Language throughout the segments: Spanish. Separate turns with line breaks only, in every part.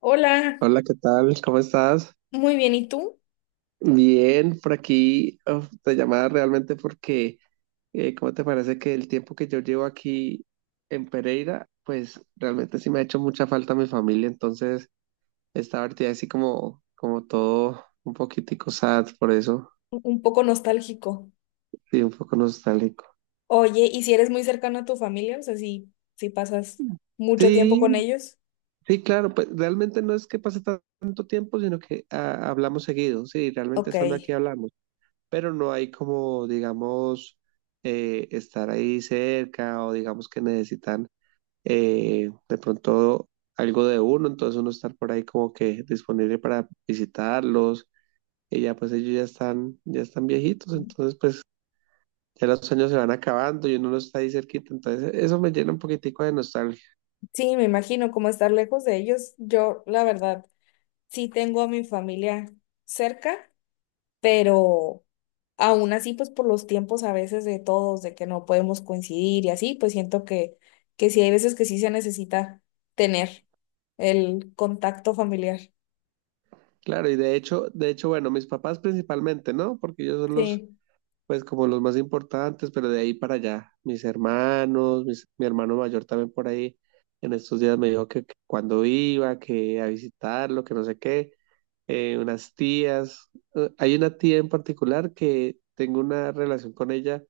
Hola,
Hola, ¿qué tal? ¿Cómo estás?
muy bien, ¿y tú?
Bien, por aquí uf, te llamaba realmente porque, ¿cómo te parece que el tiempo que yo llevo aquí en Pereira, pues realmente sí me ha hecho mucha falta mi familia? Entonces estaba ahorita así como, como todo un poquitico sad por eso,
Un poco nostálgico.
sí, un poco nostálgico.
Oye, ¿y si eres muy cercano a tu familia? O sea, si pasas mucho tiempo con
Sí,
ellos.
sí, claro, pues realmente no es que pase tanto tiempo, sino que hablamos seguido, sí, realmente
Ok.
estando aquí hablamos. Pero no hay como, digamos, estar ahí cerca o digamos que necesitan de pronto algo de uno, entonces uno estar por ahí como que disponible para visitarlos, y ya pues ellos ya están viejitos, entonces pues ya los años se van acabando y uno no está ahí cerquita, entonces eso me llena un poquitico de nostalgia.
Sí, me imagino como estar lejos de ellos. Yo, la verdad, sí tengo a mi familia cerca, pero aún así, pues por los tiempos a veces de todos, de que no podemos coincidir y así, pues siento que sí hay veces que sí se necesita tener el contacto familiar.
Claro, y de hecho, bueno, mis papás principalmente, ¿no? Porque ellos son los
Sí.
pues como los más importantes, pero de ahí para allá, mis hermanos, mi hermano mayor también por ahí, en estos días me dijo que cuando iba, que a visitarlo, que no sé qué, unas tías. Hay una tía en particular que tengo una relación con ella,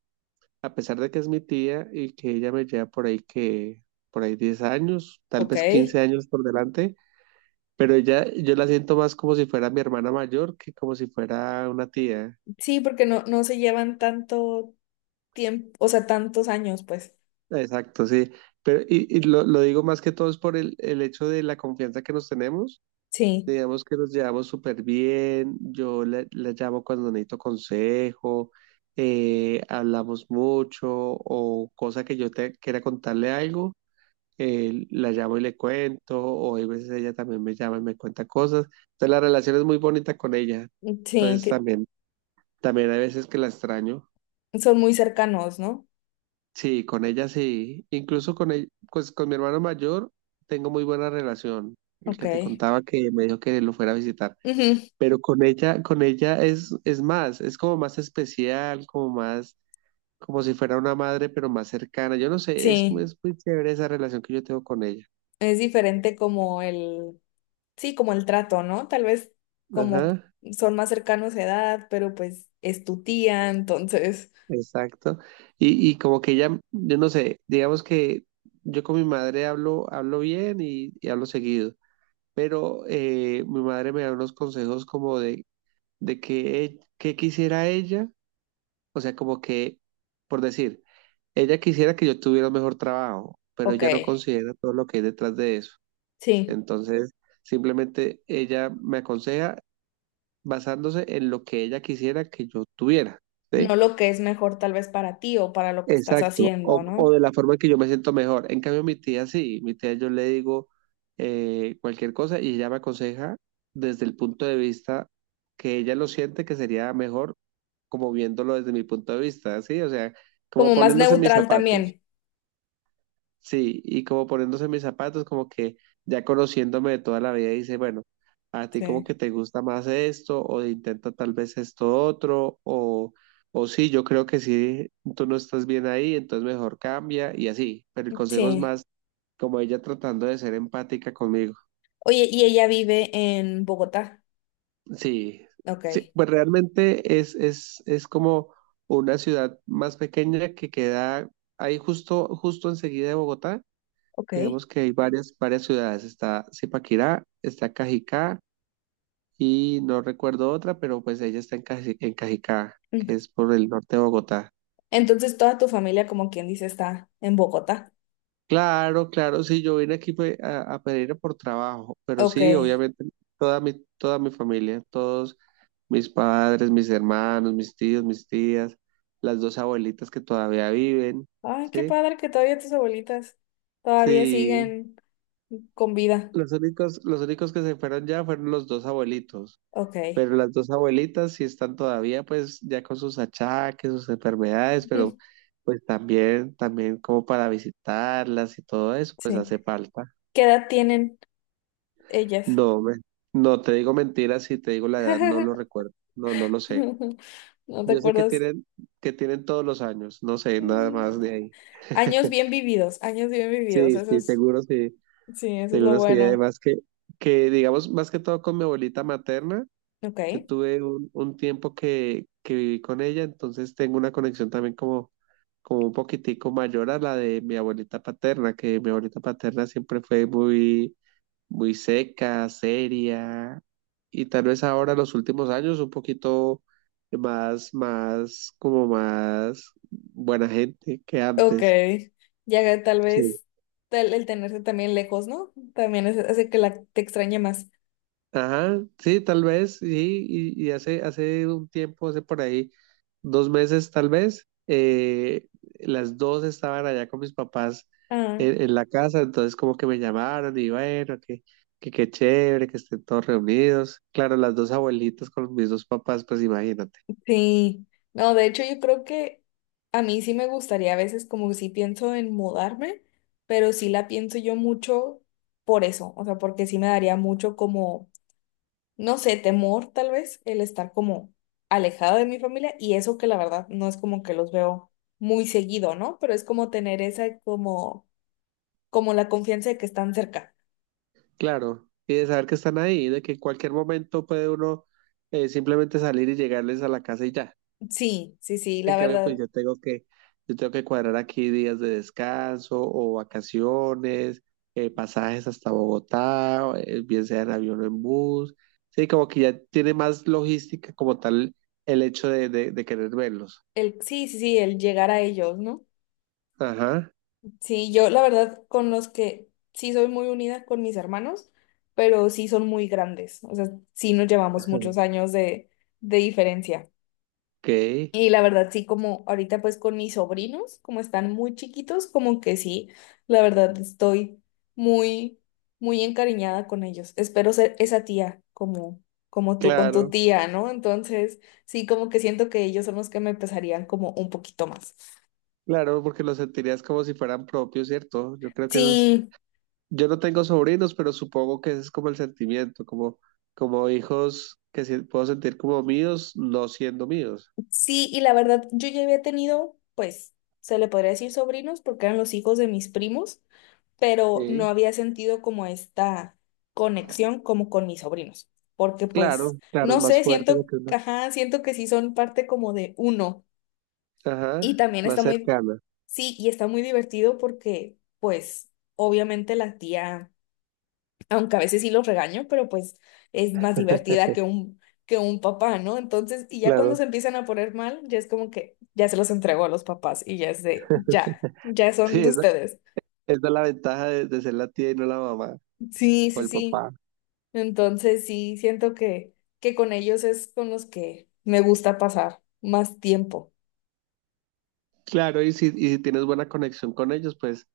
a pesar de que es mi tía y que ella me lleva por ahí que, por ahí 10 años, tal
Ok.
vez 15 años por delante, pero ella, yo la siento más como si fuera mi hermana mayor que como si fuera una tía.
Sí, porque no se llevan tanto tiempo, o sea, tantos años, pues.
Exacto, sí. Pero, y lo digo más que todo es por el hecho de la confianza que nos tenemos.
Sí,
Digamos que nos llevamos súper bien. Yo la, la llamo cuando necesito consejo, hablamos mucho o cosa que yo te quiera contarle algo, la llamo y le cuento. O hay veces ella también me llama y me cuenta cosas. Entonces la relación es muy bonita con ella.
mm,
Entonces también, también hay veces que la extraño.
son muy cercanos, ¿no?
Sí, con ella sí. Incluso con ella, pues con mi hermano mayor tengo muy buena relación. El que te
Ok.
contaba que me dijo que lo fuera a visitar.
Ujú.
Pero con ella es más, es como más especial, como más, como si fuera una madre, pero más cercana. Yo no sé, es,
Sí,
es muy chévere esa relación que yo tengo con ella.
es diferente como sí, como el trato, ¿no? Tal vez como
Ajá,
son más cercanos de edad, pero pues es tu tía, entonces,
exacto. Y como que ella, yo no sé, digamos que yo con mi madre hablo, hablo bien y hablo seguido, pero mi madre me da unos consejos como de que, que quisiera ella, o sea, como que, por decir, ella quisiera que yo tuviera un mejor trabajo, pero
ok,
ella no considera todo lo que hay detrás de eso.
sí,
Entonces, simplemente ella me aconseja basándose en lo que ella quisiera que yo tuviera,
no
¿sí?
lo que es mejor tal vez para ti o para lo que estás
Exacto,
haciendo,
o
¿no?
de la forma que yo me siento mejor. En cambio, mi tía sí, mi tía yo le digo cualquier cosa y ella me aconseja desde el punto de vista que ella lo siente que sería mejor como viéndolo desde mi punto de vista, ¿sí? O sea, como
Como más
poniéndose en mis
neutral
zapatos.
también.
Sí, y como poniéndose mis zapatos, como que ya conociéndome de toda la vida, dice, bueno, a ti como
Sí.
que te gusta más esto, o intenta tal vez esto otro, o sí, yo creo que sí, tú no estás bien ahí, entonces mejor cambia, y así. Pero el consejo es
Sí.
más como ella tratando de ser empática conmigo.
Oye, ¿y ella vive en Bogotá?
Sí,
Ok,
sí, pues realmente es como una ciudad más pequeña que queda ahí justo, justo enseguida de Bogotá.
ok.
Digamos que hay varias, varias ciudades. Está Zipaquirá, está Cajicá y no recuerdo otra, pero pues ella está en, en Cajicá, que
Mm.
es por el norte de Bogotá.
Entonces toda tu familia, como quien dice, está en Bogotá.
Claro, claro, sí, yo vine aquí fue a Pereira por trabajo, pero
Ok.
sí,
Ay,
obviamente toda mi familia, todos mis padres, mis hermanos, mis tíos, mis tías, las dos abuelitas que todavía viven,
qué
¿sí?
padre que todavía tus abuelitas todavía
Sí,
siguen con vida.
los únicos que se fueron ya fueron los dos abuelitos.
Ok.
Pero las dos abuelitas sí están todavía, pues, ya con sus achaques, sus enfermedades, pero
Ujú.
pues también, también como para visitarlas y todo eso, pues
Sí.
hace falta.
¿Qué edad tienen ellas?
No, me- no te digo mentiras, si te digo la edad, no lo recuerdo. No, no lo sé.
¿No te
Yo sé
acuerdas?
que tienen todos los años, no sé, nada
Mm.
más de ahí.
Años bien vividos, años bien vividos.
Sí,
Eso
sí,
es,
seguro sí,
sí, eso es lo
seguro sí.
bueno.
Además que digamos, más que todo con mi abuelita materna. Yo
Ok.
tuve un tiempo que viví con ella, entonces tengo una conexión también como, como un poquitico mayor a la de mi abuelita paterna, que mi abuelita paterna siempre fue muy, muy seca, seria, y tal vez ahora los últimos años un poquito más, más, como más buena gente que
Ok.
antes.
Ya tal
Sí.
vez el tenerse también lejos, ¿no? También hace que te extrañe más.
Ajá, sí, tal vez, sí, y hace, hace un tiempo, hace por ahí 2 meses tal vez, las dos estaban allá con mis papás
Ah,
en la casa, entonces como que me llamaron y bueno, que qué chévere, que estén todos reunidos. Claro, las dos abuelitas con mis dos papás, pues imagínate.
sí. No, de hecho yo creo que a mí sí me gustaría a veces como que sí pienso en mudarme, pero sí la pienso yo mucho por eso, o sea, porque sí me daría mucho como, no sé, temor tal vez el estar como alejado de mi familia y eso que la verdad no es como que los veo muy seguido, ¿no? Pero es como tener esa como, como la confianza de que están cerca.
Claro, y de saber que están ahí, de que en cualquier momento puede uno simplemente salir y llegarles a la casa y ya.
Sí, sí, sí,
En
la
cambio, pues
verdad.
yo tengo que cuadrar aquí días de descanso o vacaciones, pasajes hasta Bogotá, o, bien sea en avión o en bus. Sí, como que ya tiene más logística como tal el hecho de querer verlos.
El, sí, sí, sí, el llegar a ellos, ¿no?
Ajá.
Sí, yo la verdad con los que sí soy muy unida con mis hermanos, pero sí son muy grandes, o sea, sí nos llevamos muchos años de diferencia.
Ok,
Y la verdad sí como ahorita pues con mis sobrinos, como están muy chiquitos, como que sí, la verdad estoy muy, muy encariñada con ellos. Espero ser esa tía como, como tú con tu
claro,
tía, ¿no? Entonces sí como que siento que ellos son los que me pesarían como un poquito más.
claro, porque los sentirías como si fueran propios, ¿cierto? Yo creo que esos,
Sí.
yo no tengo sobrinos, pero supongo que ese es como el sentimiento, como, como hijos que puedo sentir como míos, no siendo míos.
Sí, y la verdad, yo ya había tenido, pues, se le podría decir sobrinos, porque eran los hijos de mis primos, pero no
Sí.
había sentido como esta conexión como con mis sobrinos, porque
Claro,
pues,
claro, es
no
más
sé,
fuerte
siento,
porque es más,
ajá, siento que sí son parte como de uno. Y
ajá,
también
más
está muy,
cercana,
sí, y está muy divertido porque, pues, obviamente la tía aunque a veces sí los regaño, pero pues es más divertida que que un papá, ¿no? Entonces, y ya cuando
claro.
se empiezan a poner mal, ya es como que ya se los entregó a los papás y ya es de, ya, ya son
Sí,
de
esa,
ustedes.
esa es la ventaja de ser la tía y no la mamá
Sí,
o
sí,
el
sí.
papá.
Entonces, sí, siento que con ellos es con los que me gusta pasar más tiempo.
Claro, y si tienes buena conexión con ellos, pues,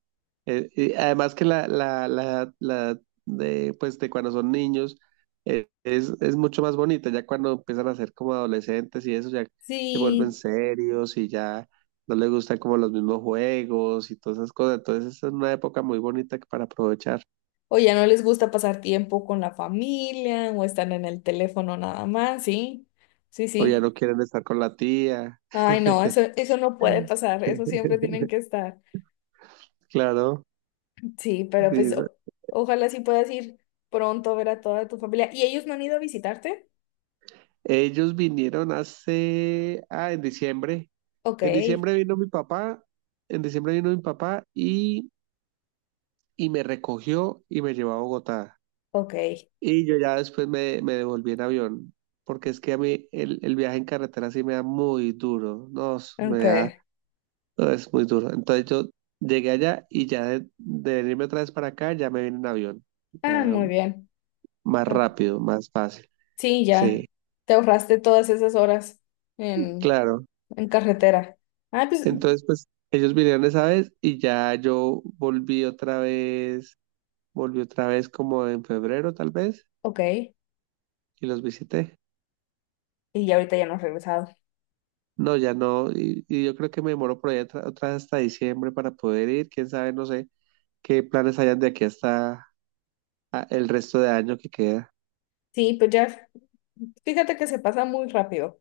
y además que la de, pues, de cuando son niños es mucho más bonita, ya cuando empiezan a ser como adolescentes y eso, ya se vuelven
Sí,
serios y ya no les gustan como los mismos juegos y todas esas cosas. Entonces, es una época muy bonita para aprovechar.
o ya no les gusta pasar tiempo con la familia o están en el teléfono nada más, sí, sí,
O
sí.
ya no quieren estar con la tía.
Ay, no, eso no puede pasar, eso siempre tienen que estar.
Claro,
Sí, pero pues
dice,
ojalá sí puedas ir pronto a ver a toda tu familia. ¿Y ellos no han ido a visitarte?
ellos vinieron hace, en diciembre.
Ok,
En diciembre vino mi papá, en diciembre vino mi papá y me recogió y me llevó a Bogotá.
ok,
Y yo ya después me, me devolví en avión, porque es que a mí el viaje en carretera sí me da muy duro, no, me
ok.
da, no, es muy duro. Entonces yo llegué allá y ya de venirme otra vez para acá, ya me vine en avión.
Ah,
Ya
muy bien.
más
Ah,
rápido, más fácil.
sí, ya.
Sí,
Te ahorraste todas esas horas en,
claro.
en carretera. Ah, pues,
Entonces, pues ellos vinieron esa vez y ya yo volví otra vez como en febrero tal vez
ok.
y los visité.
Y ya ahorita ya no has regresado.
No, ya no, y yo creo que me demoro por ahí otra, otra vez hasta diciembre para poder ir, quién sabe, no sé qué planes hayan de aquí hasta el resto de año que queda.
Sí, pues ya, fíjate que se pasa muy rápido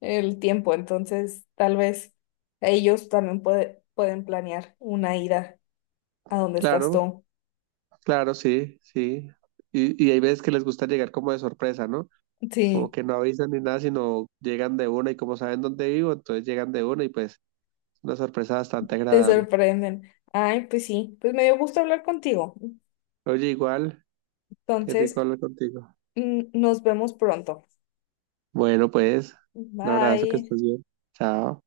el tiempo, entonces tal vez ellos también pueden planear una ida a donde estás
Claro,
tú.
claro, sí, sí. Y hay veces que les gusta llegar como de sorpresa, ¿no? Como
Sí.
que no avisan ni nada, sino llegan de una y como saben dónde vivo, entonces llegan de una y pues es una sorpresa bastante
Te
agradable.
sorprenden. Ay, pues sí, pues me dio gusto hablar contigo.
Oye, igual, qué rico
Entonces,
hablar contigo.
mm, nos vemos pronto.
Bueno, pues, un abrazo, que
Bye.
estés bien. Chao.